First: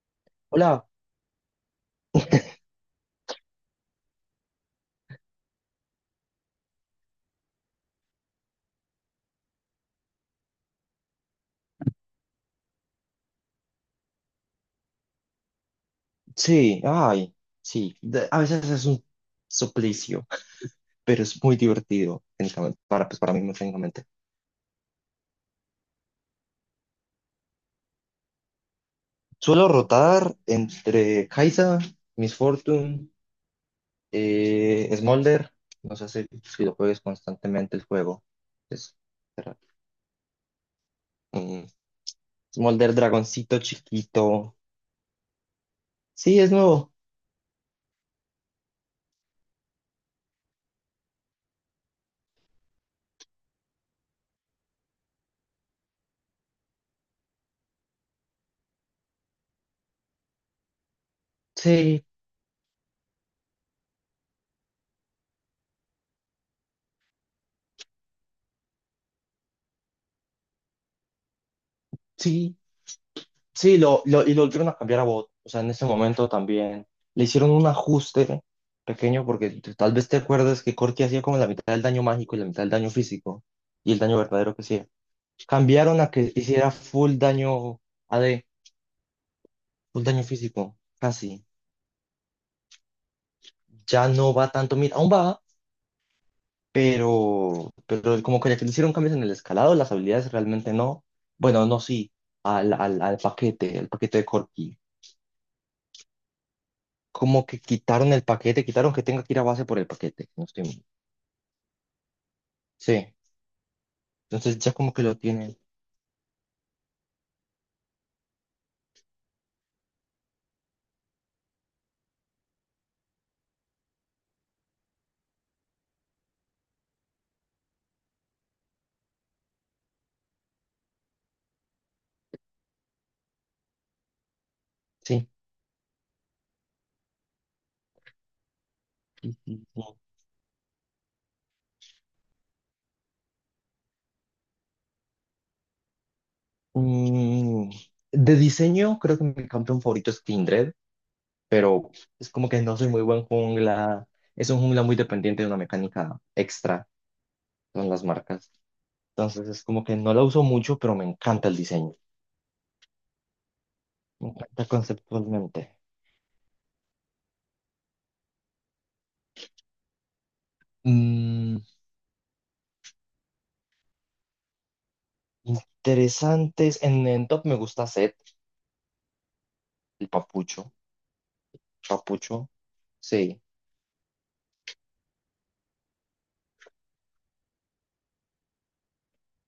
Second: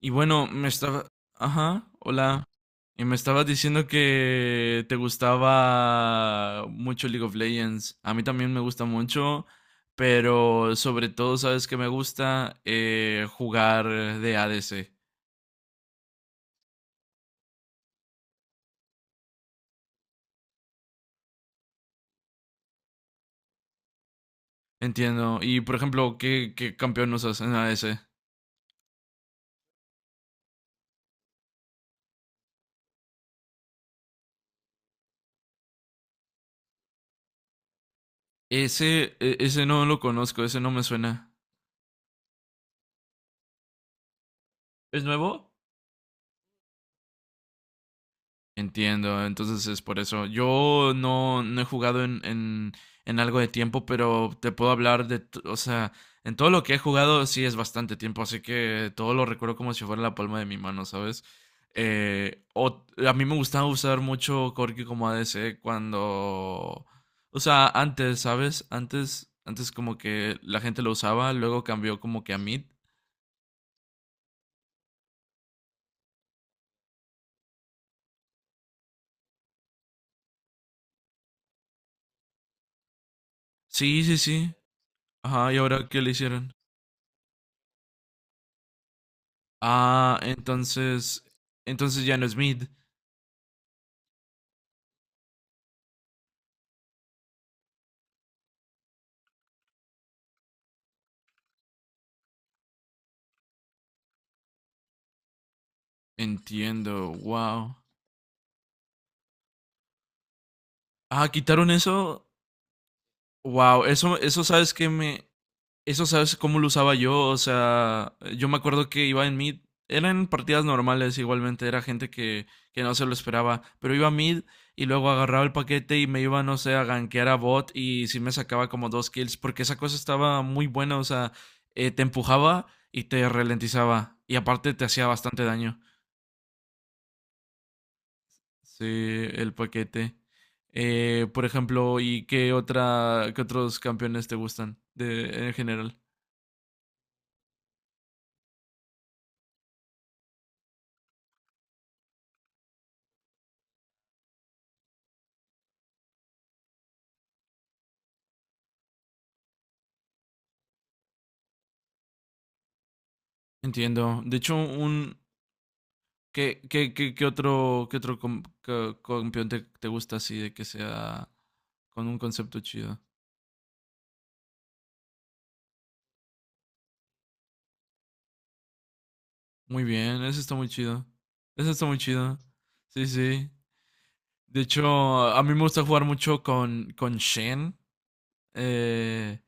Y bueno, Hola, Ajá, hola. Y me estabas diciendo que te gustaba mucho League of Legends. A mí también me gusta mucho, pero sobre todo, ¿sabes que me gusta? Jugar de ADC. sí, ay, sí, a veces es un suplicio, pero es muy divertido, técnicamente, para, pues, para mí, técnicamente. Entiendo. Y por ejemplo, qué campeón usas en ADC? Suelo rotar entre Kai'Sa, Miss Fortune, Smolder, no sé si lo juegues constantemente el juego. Es, espera, Ese no lo conozco, ese no me suena. mm, Smolder, dragoncito chiquito. ¿Es nuevo? Sí, es nuevo, Entiendo, entonces es por eso. Yo no, No he jugado en algo de tiempo, pero te puedo hablar o sea, en todo lo que he jugado sí es bastante tiempo, así que todo lo recuerdo como si fuera la palma de mi mano, ¿sabes? sí, A mí me gustaba usar mucho Corki como ADC cuando, o sea, antes, ¿sabes? Antes como que la gente lo usaba, luego cambió como que a sí, mid. sí, y lo volvieron a cambiar a bot. O sea, en ese momento también le hicieron un ajuste pequeño porque tal vez te acuerdas que Corki hacía como la mitad del daño mágico y la mitad del daño físico y el Sí, daño sí, sí. verdadero que hacía. Ajá, ¿y ahora qué Cambiaron le a que hicieron? hiciera full daño a AD, full Ah, daño físico, entonces, casi. entonces ya no es mid. Ya no va tanto, mira, aún va, pero como que ya que le hicieron cambios en el escalado, las habilidades realmente no. Bueno, no, sí, al paquete, el paquete de Corki. Entiendo, Como que wow. quitaron el paquete, quitaron que tenga que ir a base por el paquete. No estoy mal. Ah, quitaron eso. Sí, Wow, eso entonces ya sabes que como que lo me, tienen. eso sabes cómo lo usaba yo. O sea, yo me acuerdo que iba en mid. Eran partidas normales igualmente, era gente que no se lo esperaba. Pero iba a mid y luego agarraba el paquete y me iba, no sé, a gankear a bot y sí me sacaba como dos kills. Porque esa cosa estaba muy buena, o sea, te empujaba y te ralentizaba. Y aparte te hacía Sí, bastante daño. Sí, sí, el sí, sí. paquete. Por ejemplo, ¿y qué otra, qué otros campeones te gustan de, en general? Mm, de diseño, creo que mi campeón favorito es Kindred, pero es como que no soy muy buen jungla. Es un jungla muy dependiente de una mecánica extra, son las marcas. Entonces es como que no la uso mucho, pero me encanta el diseño. Entiendo. Me De hecho, encanta un conceptualmente. Qué otro, campeón te gusta así de que sea Mm, con un concepto chido? interesantes. En top me gusta Zed, Muy el bien, eso está muy papucho. chido. Eso está muy chido. Papucho, Sí, sí. sí. De hecho, a mí me gusta jugar mucho con Shen. eh,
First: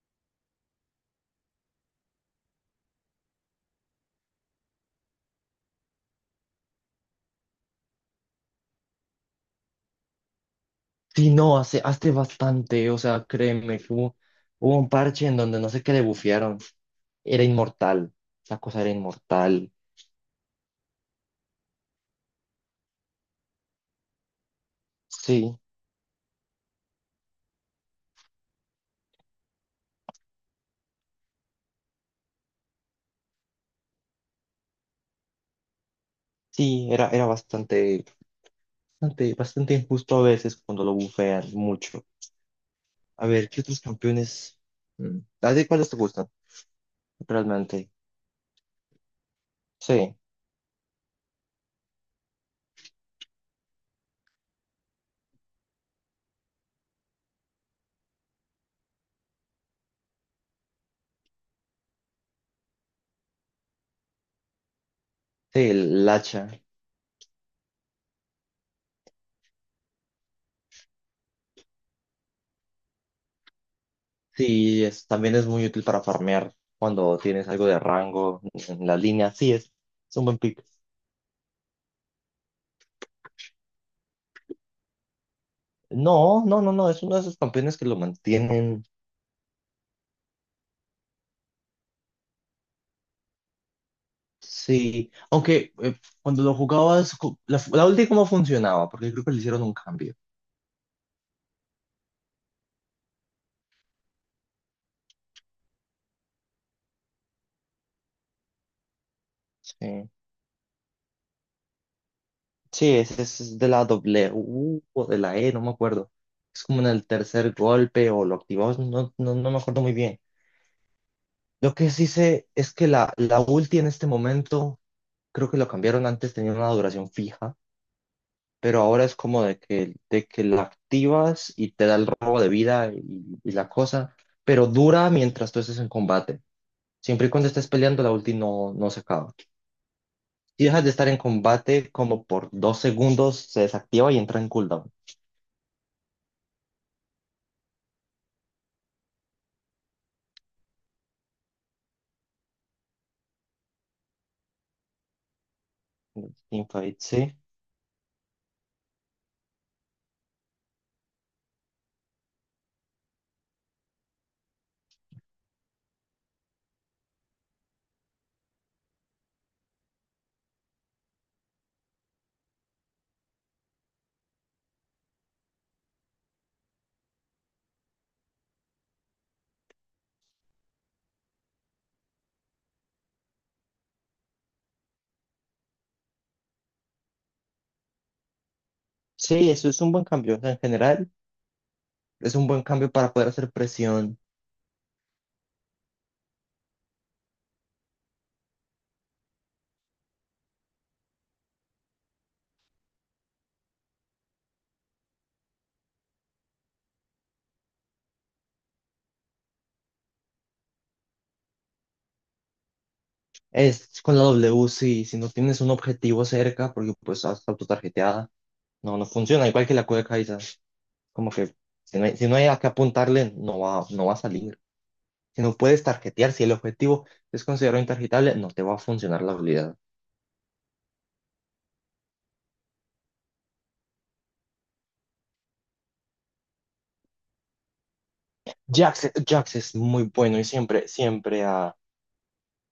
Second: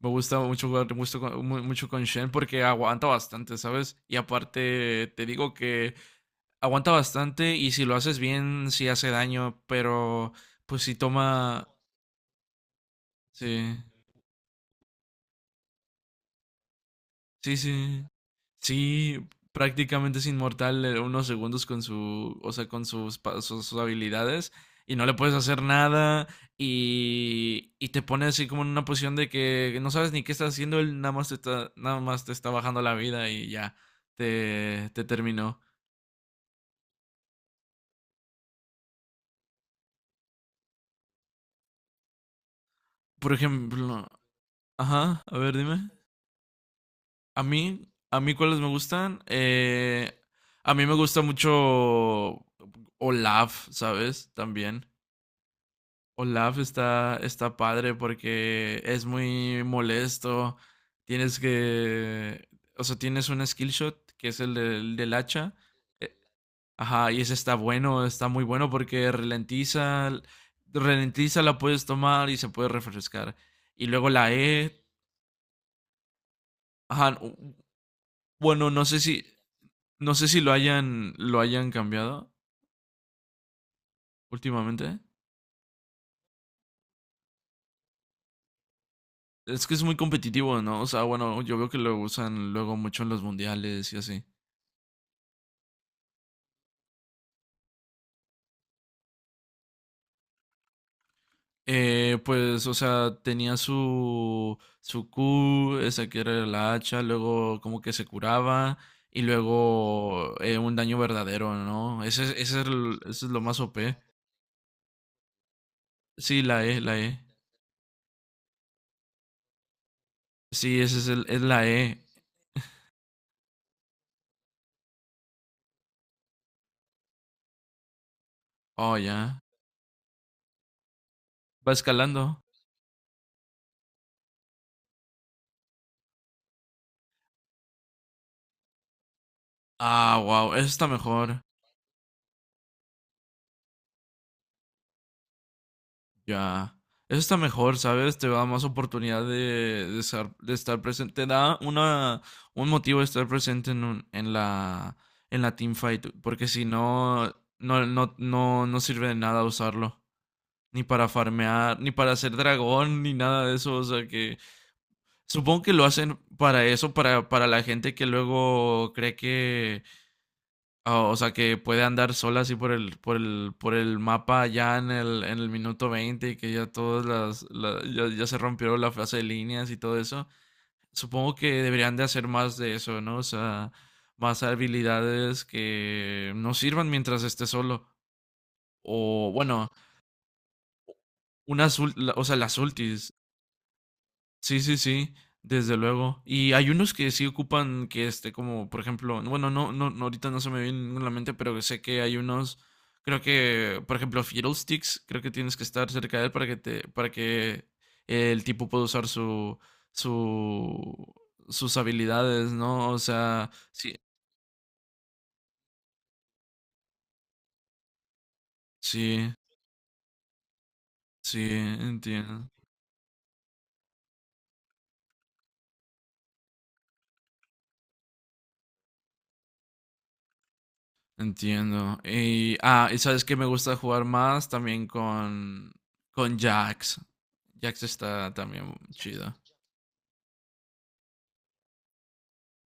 Me gusta mucho jugar mucho mucho con Shen porque aguanta bastante, ¿sabes? Y aparte te digo que aguanta bastante y si lo haces bien, sí hace daño, pero pues si Sí, no, toma... hace bastante, o sea, Sí. créeme, hubo un parche en donde no sé qué le bufearon, era Sí, sí. inmortal, esa cosa era Sí, inmortal, prácticamente es inmortal unos segundos con su, o sea, con sus, pa- sus, sus habilidades y no le puedes sí, hacer nada y te pone así como en una posición de que no sabes ni qué estás haciendo, él nada más te está, nada más te está bajando la vida y ya te terminó. sí, era bastante, bastante, bastante injusto a veces cuando lo bufean mucho. A Por ver, ¿qué otros ejemplo, campeones? Ajá, a ¿A ver, ti dime. cuáles te gustan, ¿A mí, realmente? a mí cuáles me gustan? Sí, A mí me gusta mucho Olaf, ¿sabes? También. Olaf está, está padre porque es muy molesto. Tienes que. O sea, tienes un skill shot que es el del hacha. sí, el Eh, hacha, Ajá, y ese está bueno, está muy bueno porque ralentiza. Ralentiza, la puedes tomar y se puede refrescar. Y luego la E. sí, es, también es muy útil para farmear Ajá, cuando tienes u- algo de rango bueno, no en la sé si. línea, sí, No es un sé buen si lo pick. hayan, lo hayan cambiado últimamente. No, no, no, no, es uno de esos campeones que lo mantienen. Es que es muy competitivo, ¿no? O sea, bueno, yo veo que lo usan luego mucho en los mundiales y así. Sí, aunque cuando lo jugabas, la, la ulti cómo funcionaba, porque creo que le hicieron un cambio. Pues, o sea, tenía su, su Q, esa que era la hacha, luego como que se curaba y Sí, luego un daño verdadero, ¿no? Ese es sí, el- ese ese es lo más es de la OP. doble U o de la E, no me acuerdo. Sí, Es como en la el E. tercer golpe o lo activabas, no, no, no me acuerdo muy bien. Sí, ese es, el, es la Lo que E. sí sé es que la ulti en este momento, creo que lo cambiaron antes, tenía una duración fija. Pero Oh, ahora es ya. como de que la activas y Va te da el escalando. robo de vida y la cosa, pero dura mientras tú estés en combate. Siempre y cuando estés peleando, la ulti no, no se acaba. Ah, wow, Si eso dejas está de estar en mejor. combate, como por dos segundos se desactiva y entra en cooldown. Ya. Eso está mejor, ¿sabes? Te da más oportunidad de estar presente. Te da una, un motivo de estar presente en, un- en la teamfight. Porque si Teamfight, no, sí. no, no, no, no sirve de nada usarlo. Ni para farmear, ni para hacer dragón, ni nada de eso. O sea que supongo que lo hacen para eso, para la gente que luego cree que Oh, o sea, que puede andar sola así por el mapa ya en el minuto 20 y que ya todas las, la- ya, ya se rompió la fase de líneas y todo eso. Supongo que deberían de hacer más de eso, ¿no? O sea, más habilidades que no sirvan mientras esté solo. O Sí, bueno, eso es un buen cambio. O sea, en general, unas, ul- la- o es sea, un las buen cambio ultis. para poder hacer presión. Sí, sí, sí, desde luego. Y hay unos que sí ocupan que este, como por ejemplo, bueno, no, no, no, ahorita no se me viene ninguno a la mente, pero sé que hay unos, creo que, por ejemplo, Fiddlesticks, creo que tienes que estar cerca de él para que te, para que el tipo pueda usar su, su, sus habilidades, ¿no? O sea, sí, Es con la W, sí, si no tienes un objetivo cerca, porque pues estás autotarjeteada, no, no sí, funciona, igual que la cueca. Como sí, que si no hay, si no hay entiendo. a qué apuntarle, no va, no va a salir. Si no puedes tarjetear, si el objetivo es considerado intarjetable, no te va a funcionar la habilidad. Entiendo. Y, ah, y sabes que me gusta jugar más también con Jax. Jax está también Jax, chido. Jax es muy bueno y siempre, siempre, ah,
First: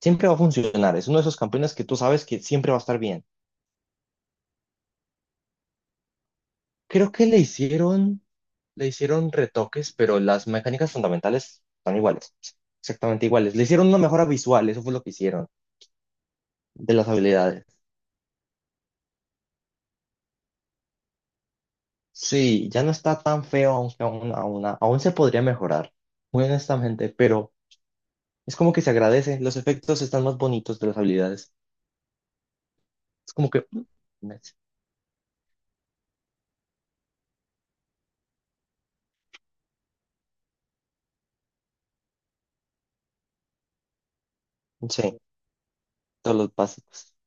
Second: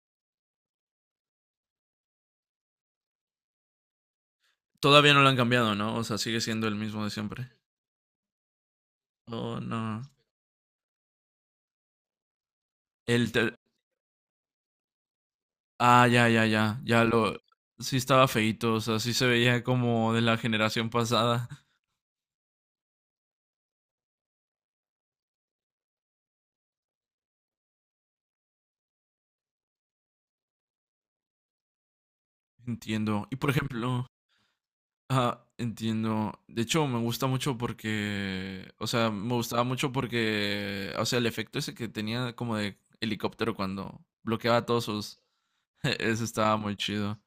siempre va a funcionar. Es uno de esos campeones que tú sabes que siempre va a estar bien. Todavía no lo han cambiado, ¿no? O sea, sigue siendo el mismo de Creo que siempre. Le hicieron Oh, retoques, no. pero las mecánicas fundamentales son iguales. Exactamente El iguales. ter- Le hicieron una mejora visual, eso fue lo que hicieron Ah, ya, ya, ya. de Ya las lo. habilidades. Sí estaba feíto, o sea, sí se veía como de la generación pasada. Sí, ya no está tan feo, aunque aún se podría mejorar, muy honestamente, pero es como que se agradece. Los efectos están más bonitos de las habilidades. Entiendo. Es Y como por que, ejemplo. Ah, entiendo. De hecho, me gusta mucho porque, o sea, me gustaba mucho porque, o sea, el efecto ese que tenía como de helicóptero cuando bloqueaba todos sí, sus, eso todos los estaba muy básicos. chido.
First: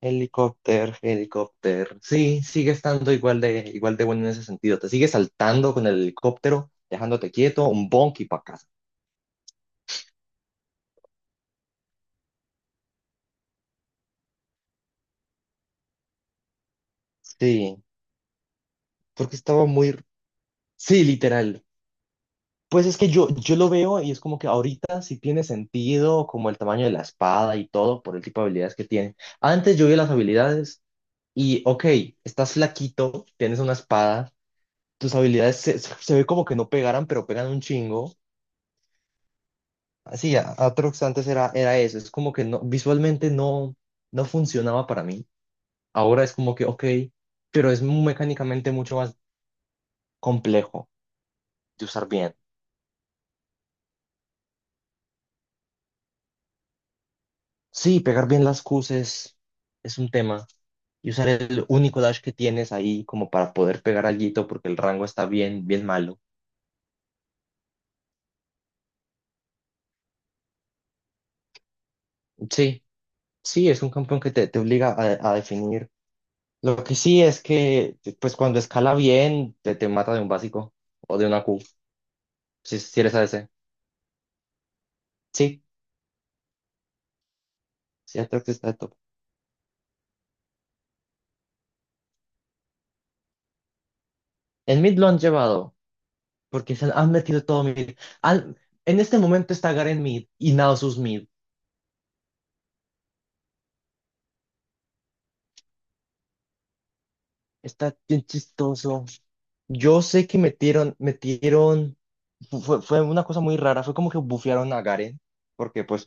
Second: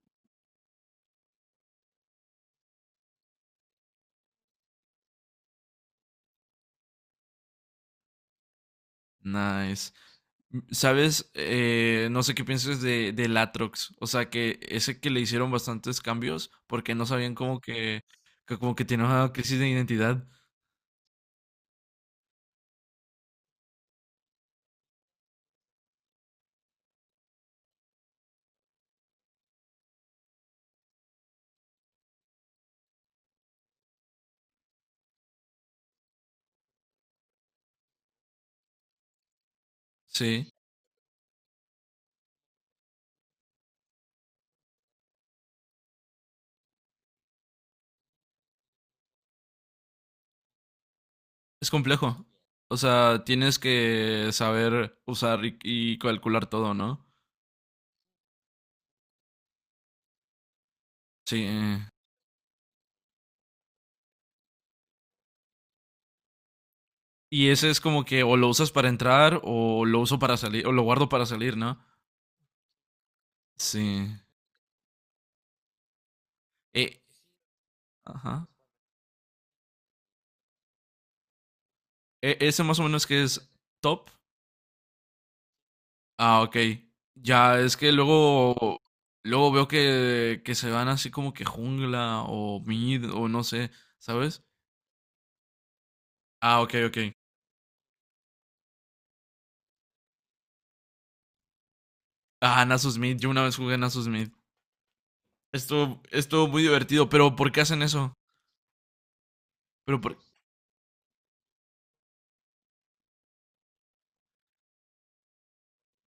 Helicóptero, helicóptero. Sí, sigue estando igual de bueno en ese sentido. Te sigue saltando con el helicóptero, dejándote quieto, un bonk y para casa. Nice. M- ¿Sabes? No sé qué piensas de Latrox. O sea, que ese que le hicieron bastantes cambios porque no sabían como Sí, que como que tenía una porque crisis estaba de muy... identidad. Sí, literal. Pues es que yo lo veo y es como que ahorita sí tiene sentido como el tamaño de la espada y todo por el tipo de habilidades que tiene. Antes yo vi las habilidades y, ok, estás flaquito, tienes una espada, tus habilidades se ve como que no pegaran, pero pegan un chingo. Así, Sí. Aatrox antes era, era eso, es como que no, visualmente no, no funcionaba para mí. Ahora es como que, ok, pero es mecánicamente mucho más complejo Es de usar complejo. bien. O sea, tienes que saber usar y calcular todo, ¿no? Sí, pegar bien las Qs es un tema. Y usar Sí. el único dash que tienes ahí como para poder pegar alguito porque el rango está bien, bien malo. Y ese es como que o lo usas para entrar o lo uso para salir, o lo guardo para salir, ¿no? Sí, sí, es un Sí. campeón que te obliga a definir. Lo que Eh, sí es que, pues ajá. cuando escala bien, te mata de un básico o de una Q, E- ese más o si menos eres que es ADC. top. Sí, Ah, ok. Ya es que sí, Aatrox está de luego, top. luego veo que se van así como que jungla o mid o no sé, ¿sabes? En mid lo han llevado, Ah, ok, porque se han ok. han metido todo mid. Al en este momento está Garen mid y Nasus mid. Ah, Nasus Mid. Yo una vez jugué Nasus Mid. Estuvo, estuvo muy divertido, pero ¿por qué hacen Está eso? bien chistoso. Pero Yo por... sé que fue una cosa muy rara, fue como que bufearon a Garen, porque pues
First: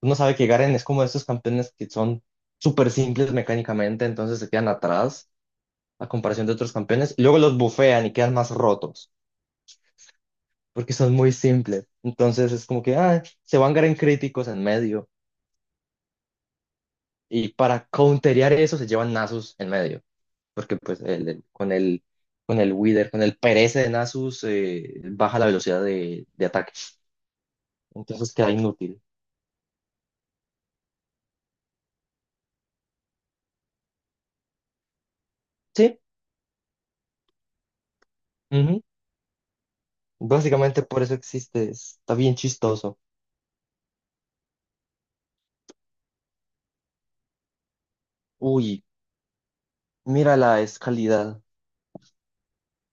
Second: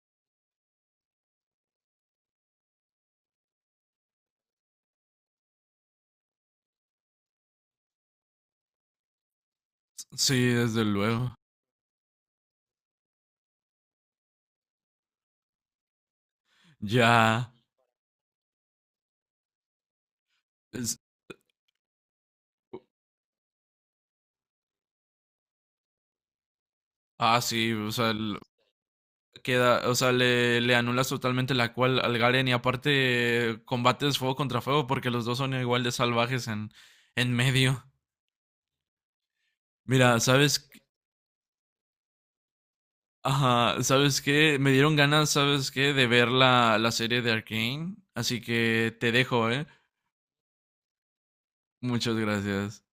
uno sabe que Garen es como de estos campeones que son súper simples mecánicamente, entonces se quedan atrás a comparación de otros campeones, y luego los bufean y quedan más rotos, Sí, desde porque son muy luego. simples. Entonces es como que ah, se van Garen críticos en medio, y Ya. para counterear eso se llevan Nasus en medio. Porque Es- pues con el Wither, con el Perece de Nasus, baja la velocidad de ataque. Ah, sí, o sea, Entonces queda inútil. queda, o sea, le anulas totalmente la cual al Garen y aparte combates fuego contra fuego porque los dos son igual de Sí, salvajes en medio. ujú. Mira, ¿sabes qué? Básicamente por eso existe, está bien chistoso. Ajá, ¿sabes qué? Me dieron ganas, ¿sabes qué? De ver la, la serie de arcane así Uy, que te dejo, ¿eh? mira la escalidad. Muchas gracias.